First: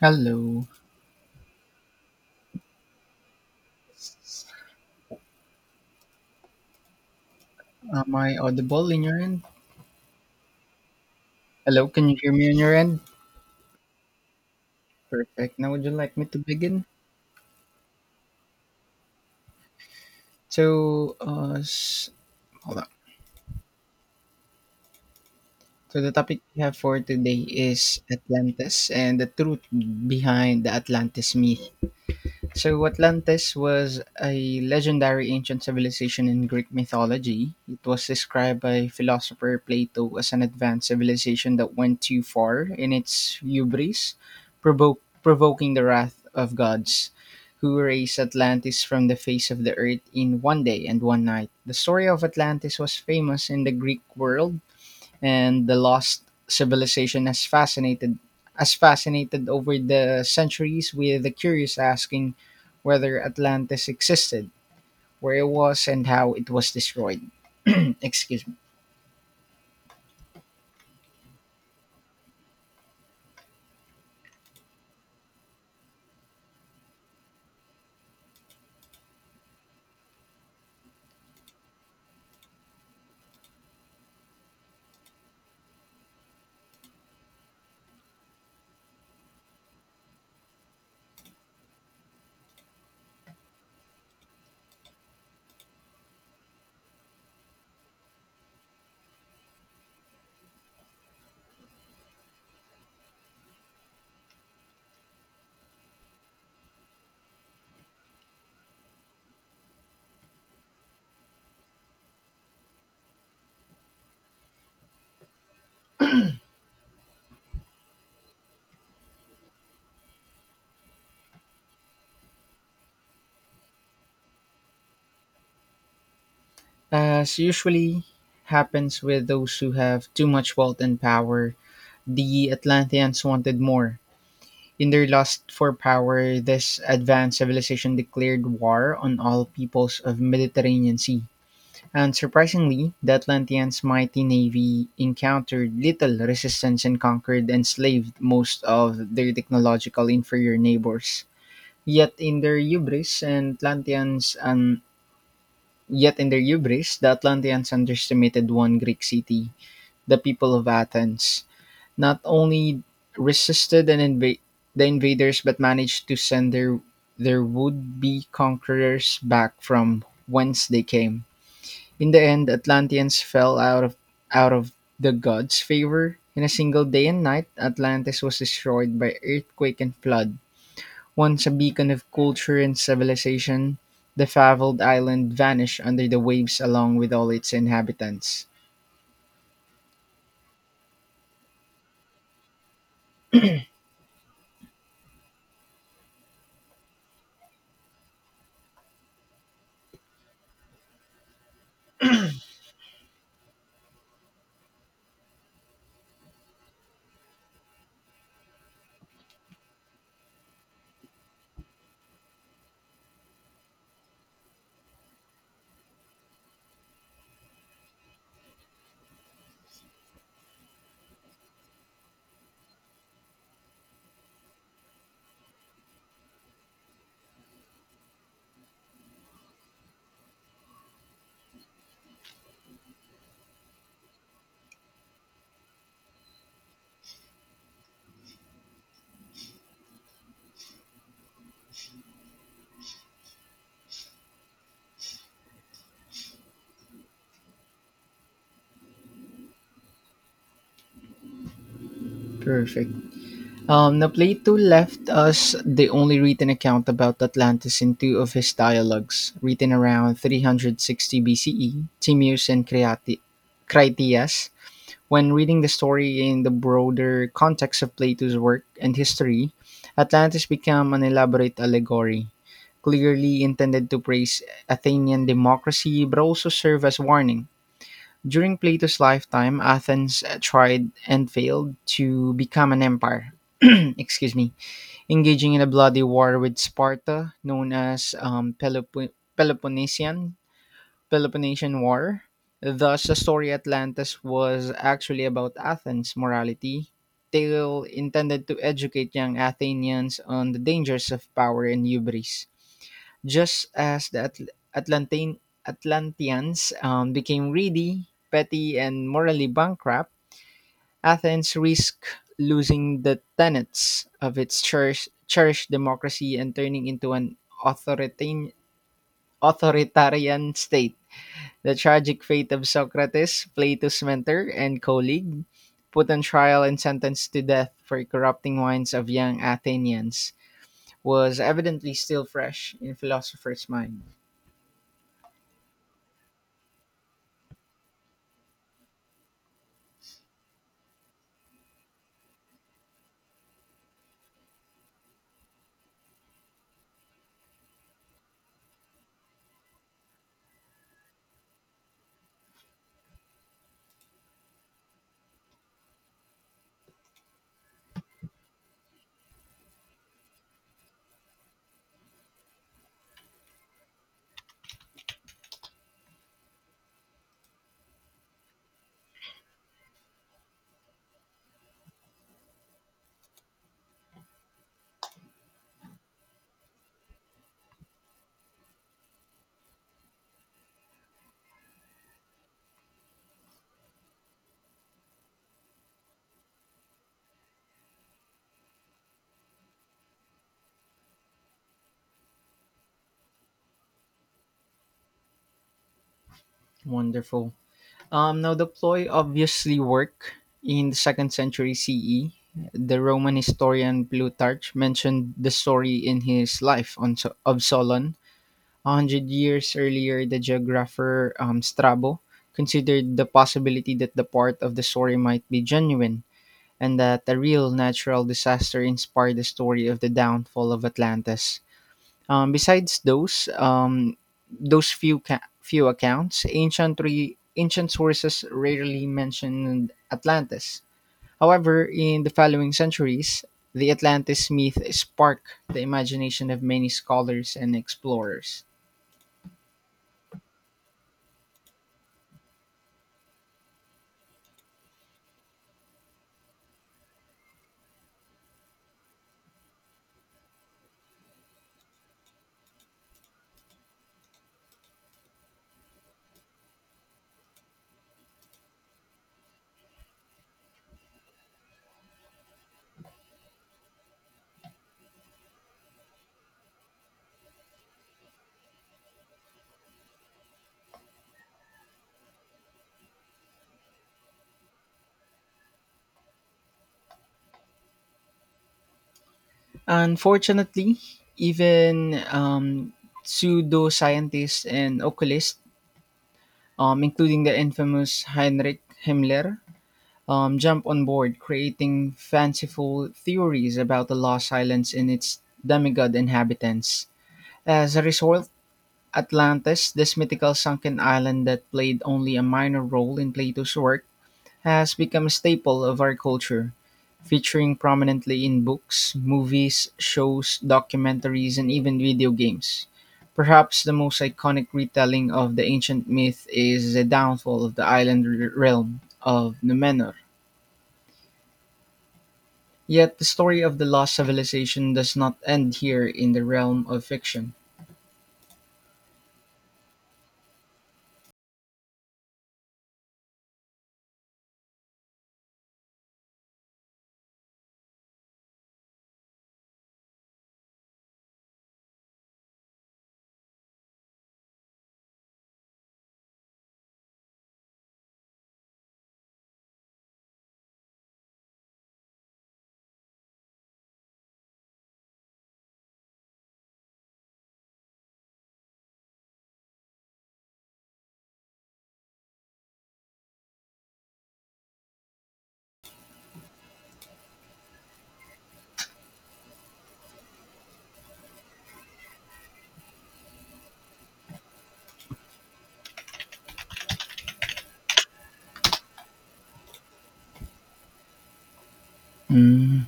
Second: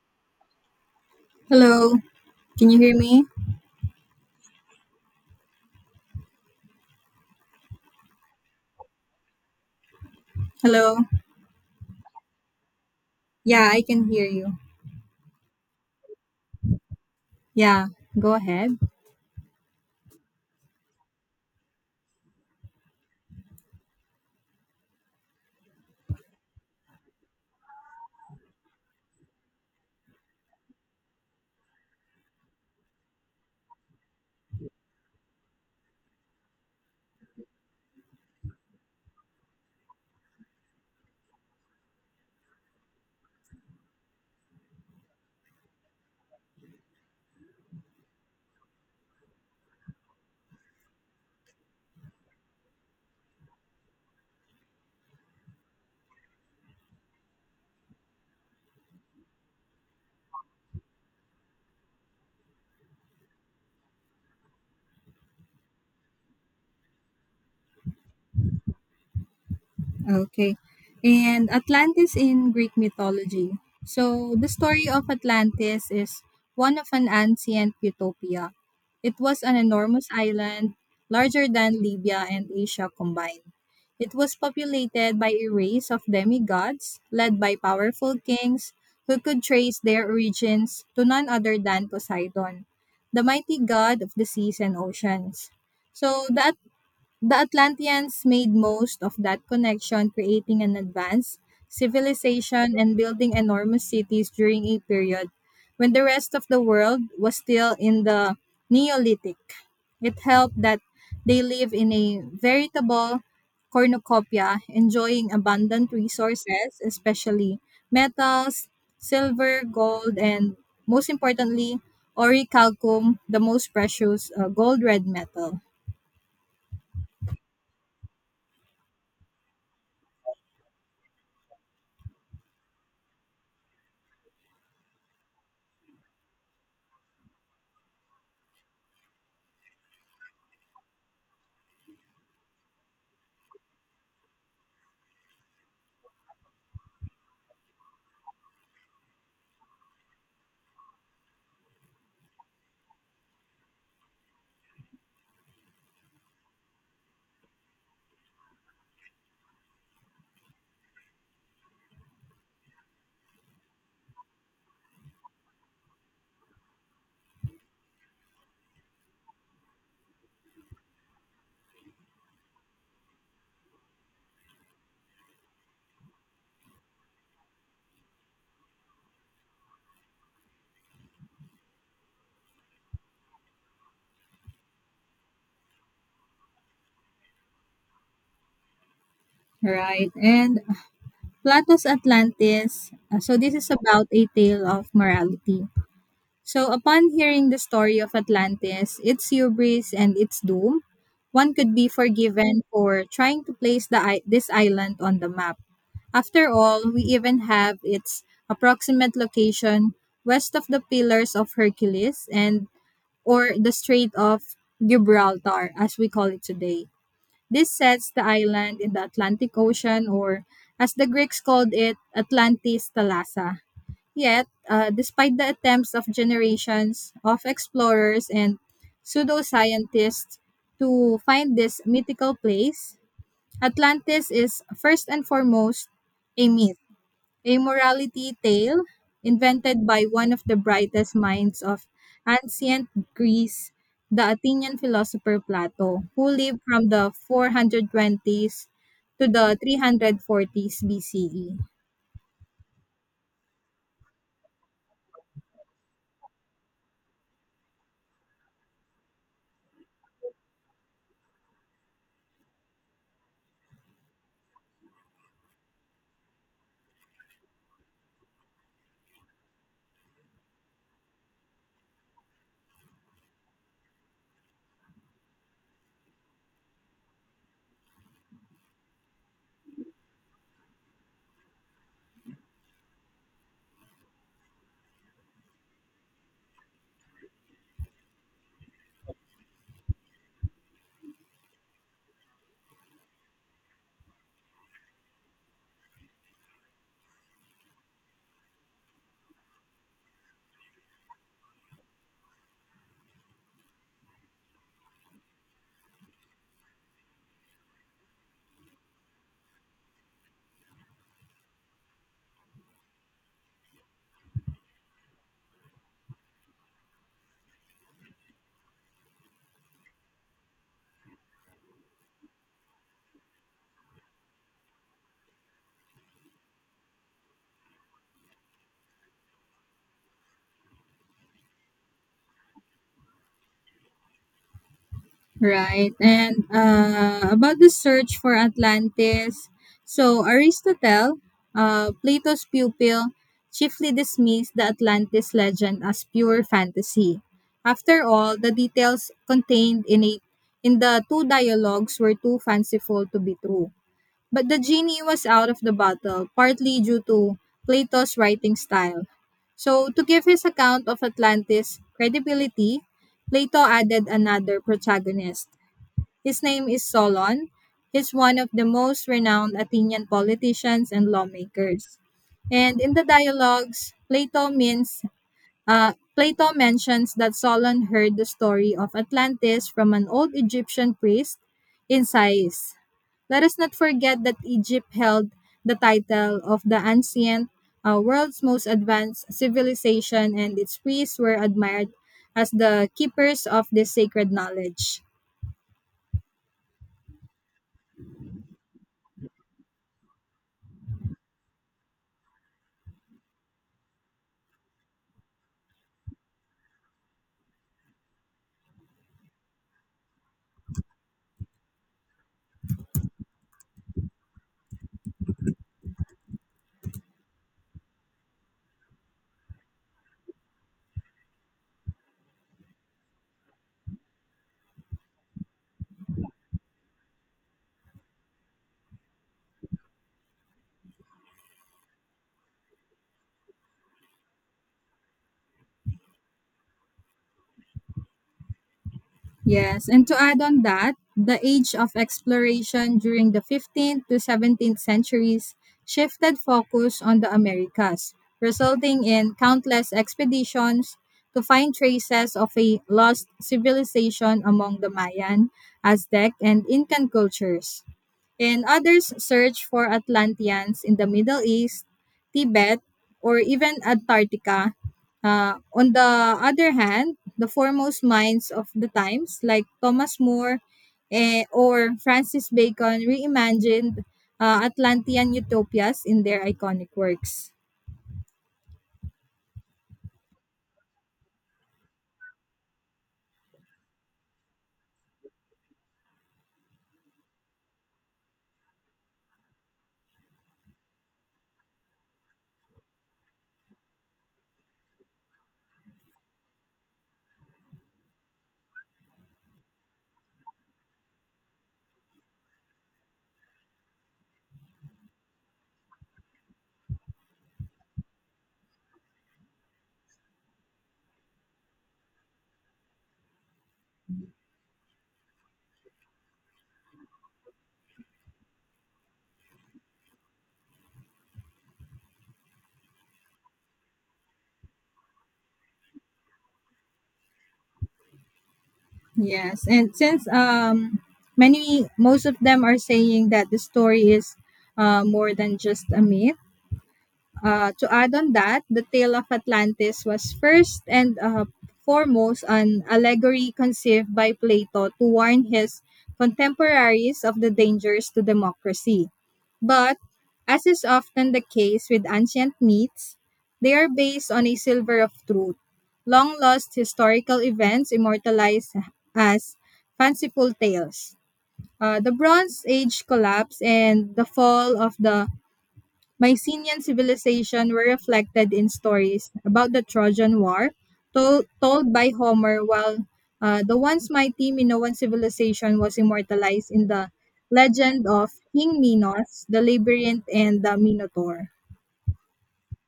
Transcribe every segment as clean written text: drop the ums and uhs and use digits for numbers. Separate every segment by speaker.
Speaker 1: Hello.
Speaker 2: Hello, can you hear me?
Speaker 1: Am I audible in your end?
Speaker 2: Hello.
Speaker 1: Hello, can you hear me on your end?
Speaker 2: Yeah, I can hear you.
Speaker 1: Perfect. Now, would you like me to begin?
Speaker 2: Yeah, go ahead.
Speaker 1: So, hold on. So, the topic we have for today is Atlantis and the truth behind the Atlantis myth. So Atlantis was a legendary ancient civilization in Greek mythology. It was described by philosopher Plato as an advanced civilization that went too far in its hubris, provoking the wrath of gods, who erased Atlantis from the face of the earth in one day and one night. The story of Atlantis was famous in the Greek world, and the lost civilization has fascinated over the centuries, with the curious asking whether Atlantis existed, where it was, and how it was destroyed. Excuse me.
Speaker 2: Okay. And Atlantis in Greek mythology. So, the story of Atlantis is one of an ancient utopia. It was an enormous island, larger than Libya and Asia combined. It was populated by a race of demigods led by powerful kings who could trace their origins to none other than Poseidon, the mighty god of the seas and oceans. So, the Atlanteans made most of that connection, creating an advanced civilization and building enormous cities during a period when the rest of the world was still in the Neolithic. It helped that they live in a veritable cornucopia, enjoying abundant resources, especially metals, silver, gold, and most importantly, orichalcum, the most precious gold red metal.
Speaker 1: As usually happens with those who have too much wealth and power, the Atlanteans wanted more. In their lust for power, this advanced civilization declared war on all peoples of Mediterranean Sea. Unsurprisingly, the Atlanteans' mighty navy encountered little resistance and conquered and enslaved most of their technological inferior neighbors. Yet in their hubris, and Atlanteans and Yet in their hubris, the Atlanteans underestimated one Greek city, the people of Athens. Not only resisted and the invaders, but managed to send their would-be conquerors back from whence they came. In the end, the Atlanteans fell out of the gods' favor. In a single day and night, Atlantis was destroyed by earthquake and flood. Once a beacon of culture and civilization, the fabled island vanished under the waves along with all its inhabitants.
Speaker 2: Right. And Plato's Atlantis. So this is about a tale of morality. So upon hearing the story of Atlantis, its hubris and its doom, one could be forgiven for trying to place this island on the map. After all, we even have its approximate location west of the Pillars of Hercules and or the Strait of Gibraltar as we call it today. This sets the island in the Atlantic Ocean, or as the Greeks called it, Atlantis Thalassa. Yet, despite the attempts of generations of explorers and pseudoscientists to find this mythical place, Atlantis is first and foremost a myth, a morality tale invented by one of the brightest minds of ancient Greece, the Athenian philosopher Plato, who lived from the 420s to the 340s BCE.
Speaker 1: Perfect. Now, Plato left us the only written account about Atlantis in two of his dialogues, written around 360 BCE, Timaeus and Critias. When reading the story in the broader context of Plato's work and history, Atlantis becomes an elaborate allegory, clearly intended to praise Athenian democracy but also serve as warning. During Plato's lifetime, Athens tried and failed to become an empire. Excuse me, engaging in a bloody war with Sparta, known as Peloponnesian War. Thus, the story Atlantis was actually about Athens' morality, tale intended to educate young Athenians on the dangers of power and hubris. Just as the Atlanteans became greedy, petty, and morally bankrupt, Athens risked losing the tenets of its cherished democracy and turning into an authoritarian, authoritarian state. The tragic fate of Socrates, Plato's mentor and colleague, put on trial and sentenced to death for corrupting minds of young Athenians, was evidently still fresh in philosophers' mind.
Speaker 2: Right. And about the search for Atlantis, so Aristotle, Plato's pupil, chiefly dismissed the Atlantis legend as pure fantasy. After all, the details contained in it in the two dialogues were too fanciful to be true. But the genie was out of the bottle, partly due to Plato's writing style. So, to give his account of Atlantis credibility, Plato added another protagonist. His name is Solon. He's one of the most renowned Athenian politicians and lawmakers. And in the dialogues, Plato mentions that Solon heard the story of Atlantis from an old Egyptian priest in Sais. Let us not forget that Egypt held the title of the ancient world's most advanced civilization, and its priests were admired as the keepers of this sacred knowledge.
Speaker 1: Wonderful. Now, the ploy obviously worked in the second century CE. The Roman historian Plutarch mentioned the story in his Life of Solon. A hundred years earlier, the geographer Strabo considered the possibility that the part of the story might be genuine, and that a real natural disaster inspired the story of the downfall of Atlantis. Besides those few accounts, ancient sources rarely mentioned Atlantis. However, in the following centuries, the Atlantis myth sparked the imagination of many scholars and explorers.
Speaker 2: Yes, and to add on that, the age of exploration during the 15th to 17th centuries shifted focus on the Americas, resulting in countless expeditions to find traces of a lost civilization among the Mayan, Aztec, and Incan cultures, and others search for Atlanteans in the Middle East, Tibet, or even Antarctica. On the other hand, the foremost minds of the times, like Thomas More eh, or Francis Bacon, reimagined Atlantean utopias in their iconic works.
Speaker 1: Unfortunately, even pseudoscientists and occultists, including the infamous Heinrich Himmler, jump on board, creating fanciful theories about the lost islands and its demigod inhabitants. As a result, Atlantis, this mythical sunken island that played only a minor role in Plato's work, has become a staple of our culture, featuring prominently in books, movies, shows, documentaries, and even video games. Perhaps the most iconic retelling of the ancient myth is the downfall of the island realm of Numenor. Yet the story of the lost civilization does not end here in the realm of fiction.
Speaker 2: Yes, and since most of them are saying that the story is more than just a myth. To add on that, the tale of Atlantis was first and foremost an allegory conceived by Plato to warn his contemporaries of the dangers to democracy. But, as is often the case with ancient myths, they are based on a silver of truth, long lost historical events immortalized as fanciful tales. The Bronze Age collapse and the fall of the Mycenaean civilization were reflected in stories about the Trojan War told by Homer, while the once mighty Minoan civilization was immortalized in the legend of King Minos, the Labyrinth, and the Minotaur.
Speaker 1: Mm,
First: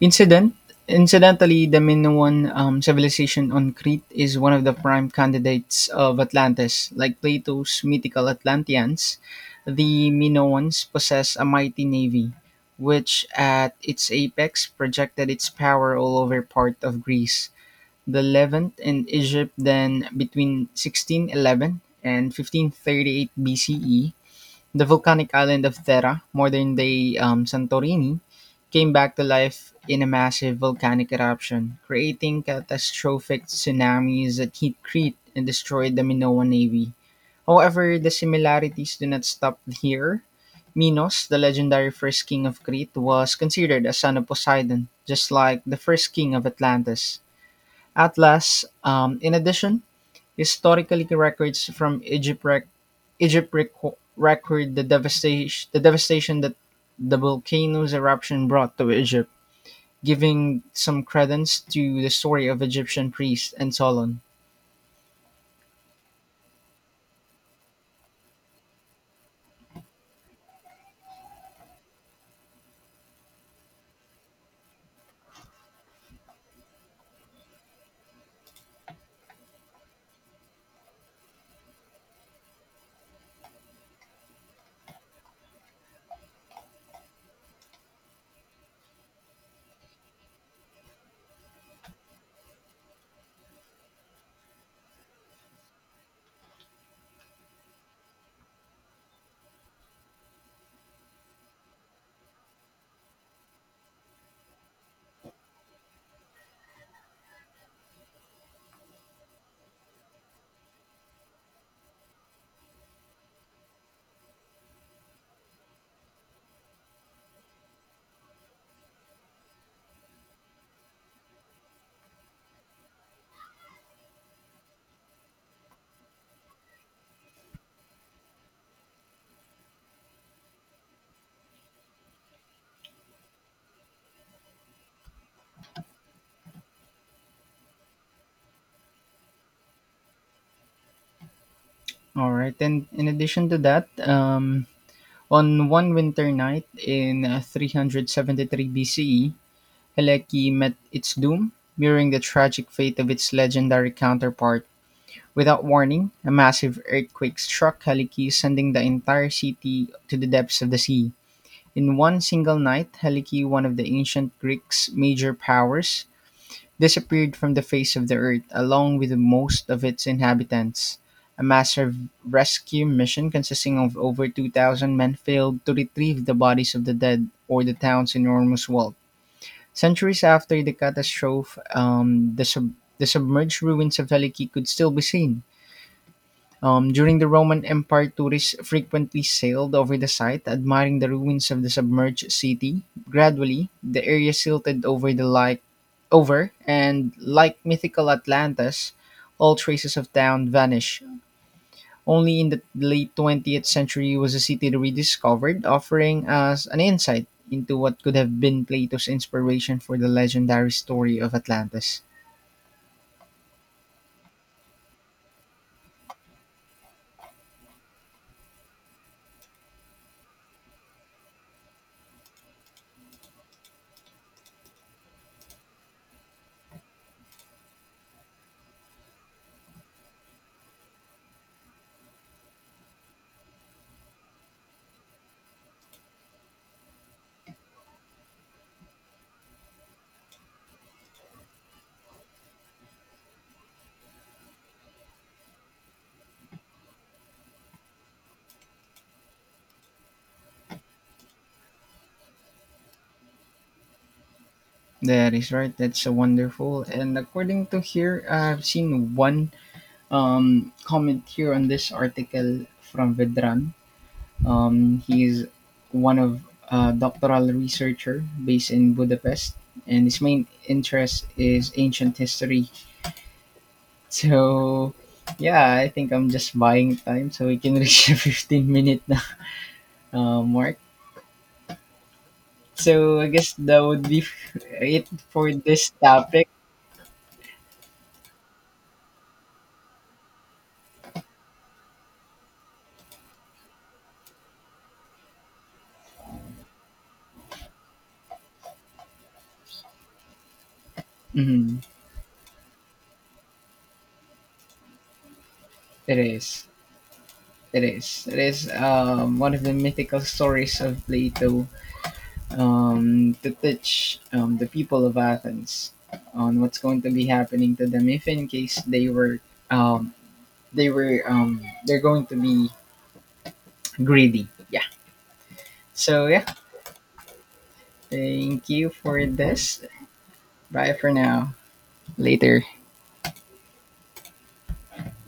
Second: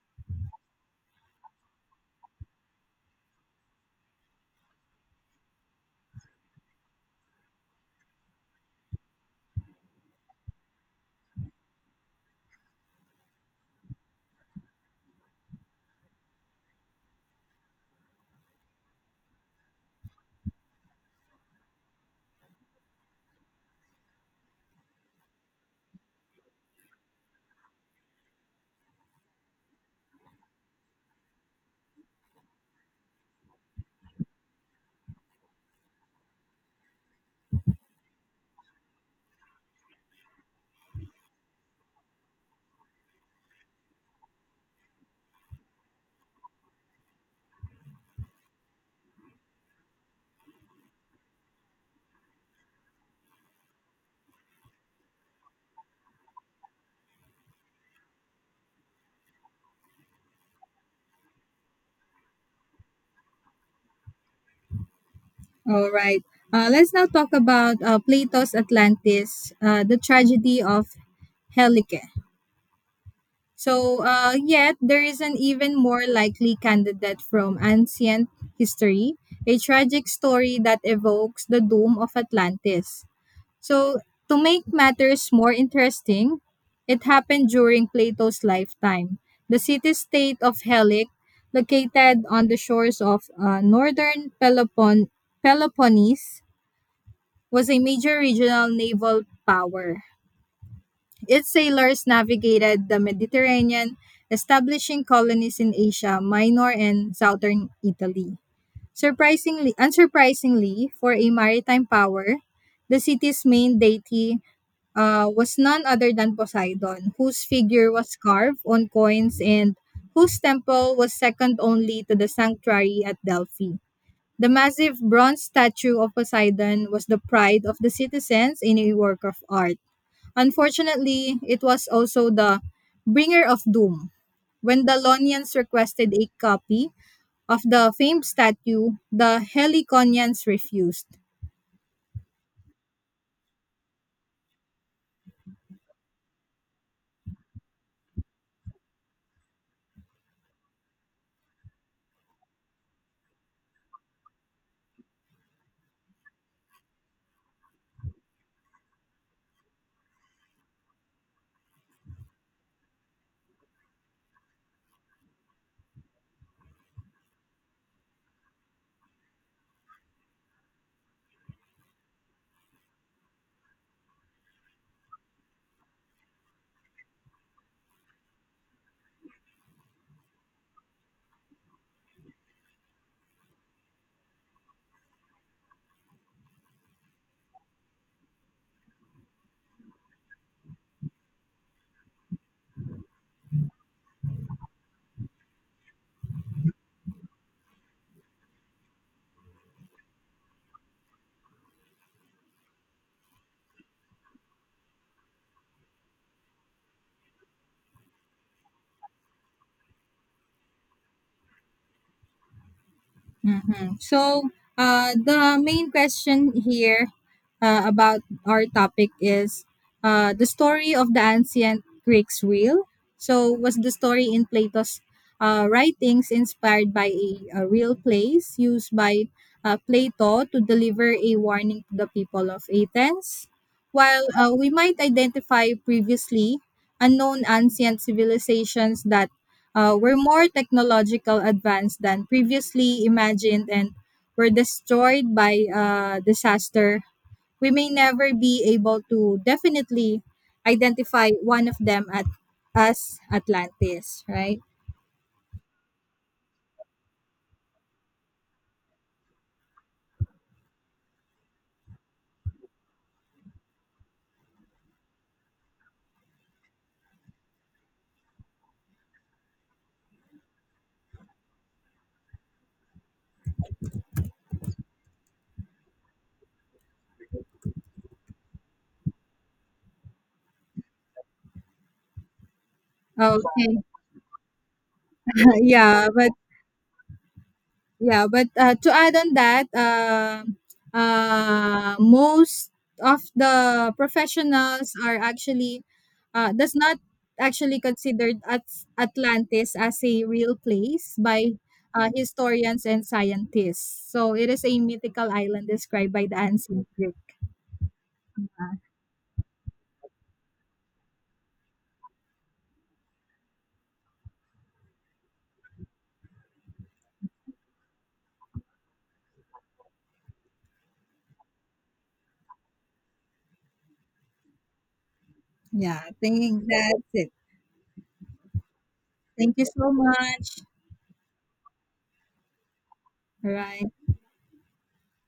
Speaker 1: Incident Incidentally, the Minoan civilization on Crete is one of the prime candidates of Atlantis. Like Plato's mythical Atlanteans, the Minoans possess a mighty navy, which at its apex projected its power all over part of Greece, the Levant, and Egypt. Then, between 1611 and 1538 BCE, the volcanic island of Thera, modern day Santorini, came back to life in a massive volcanic eruption, creating catastrophic tsunamis that hit Crete and destroyed the Minoan navy. However, the similarities do not stop here. Minos, the legendary first king of Crete, was considered a son of Poseidon, just like the first king of Atlantis, Atlas. In addition, historically records from Egypt recorded the devastation that the volcano's eruption brought to Egypt, giving some credence to the story of Egyptian priest and Solon.
Speaker 2: All right. Let's now talk about Plato's Atlantis, the tragedy of Helike. Yet there is an even more likely candidate from ancient history, a tragic story that evokes the doom of Atlantis. So, to make matters more interesting, it happened during Plato's lifetime. The city state of Helic, located on the shores of northern Peloponnese, was a major regional naval power. Its sailors navigated the Mediterranean, establishing colonies in Asia Minor and southern Italy. Unsurprisingly, for a maritime power, the city's main deity was none other than Poseidon, whose figure was carved on coins and whose temple was second only to the sanctuary at Delphi. The massive bronze statue of Poseidon was the pride of the citizens in a work of art. Unfortunately, it was also the bringer of doom. When the Lonians requested a copy of the famed statue, the Heliconians refused.
Speaker 1: All right, and in addition to that, on one winter night in 373 BCE, Heleki met its doom, mirroring the tragic fate of its legendary counterpart. Without warning, a massive earthquake struck Heleki, sending the entire city to the depths of the sea. In one single night, Helike, one of the ancient Greeks' major powers, disappeared from the face of the earth along with most of its inhabitants. A massive rescue mission consisting of over 2,000 men failed to retrieve the bodies of the dead or the town's enormous wealth. Centuries after the catastrophe, the submerged ruins of Helike could still be seen. During the Roman Empire, tourists frequently sailed over the site, admiring the ruins of the submerged city. Gradually, the area silted over the like over, and like mythical Atlantis, all traces of town vanish. Only in the late 20th century was the city rediscovered, offering us an insight into what could have been Plato's inspiration for the legendary story of Atlantis.
Speaker 2: Mm. The main question here about our topic is, the story of the ancient Greeks real. So, was the story in Plato's writings inspired by a real place used by Plato to deliver a warning to the people of Athens? While we might identify previously unknown ancient civilizations that we're more technological advanced than previously imagined and were destroyed by disaster. We may never be able to definitely identify one of them at as Atlantis, right?
Speaker 1: That is right. That's a wonderful. And according to here, I've seen one comment here on this article from Vedran. He's one of a doctoral researcher based in Budapest, and his main interest is ancient history. So, yeah, I think I'm just buying time so we can reach the 15-minute minute mark. So, I guess
Speaker 2: Okay.
Speaker 1: that would be it for this
Speaker 2: Yeah, but
Speaker 1: topic.
Speaker 2: Yeah, but to add on that, most of the professionals are actually does not actually considered Atlantis as a real place by
Speaker 1: Mhm.
Speaker 2: historians and scientists. So it is a mythical island described
Speaker 1: It
Speaker 2: by the
Speaker 1: is.
Speaker 2: ancient Greek.
Speaker 1: It is. One of the mythical stories of Plato, to teach, the people of Athens on what's going to be happening to them if in case um, they're going to be greedy. Yeah.
Speaker 2: Yeah, I
Speaker 1: So yeah,
Speaker 2: think that's it.
Speaker 1: thank you for
Speaker 2: Thank you
Speaker 1: this.
Speaker 2: so much.
Speaker 1: Bye for now. Later.
Speaker 2: All right.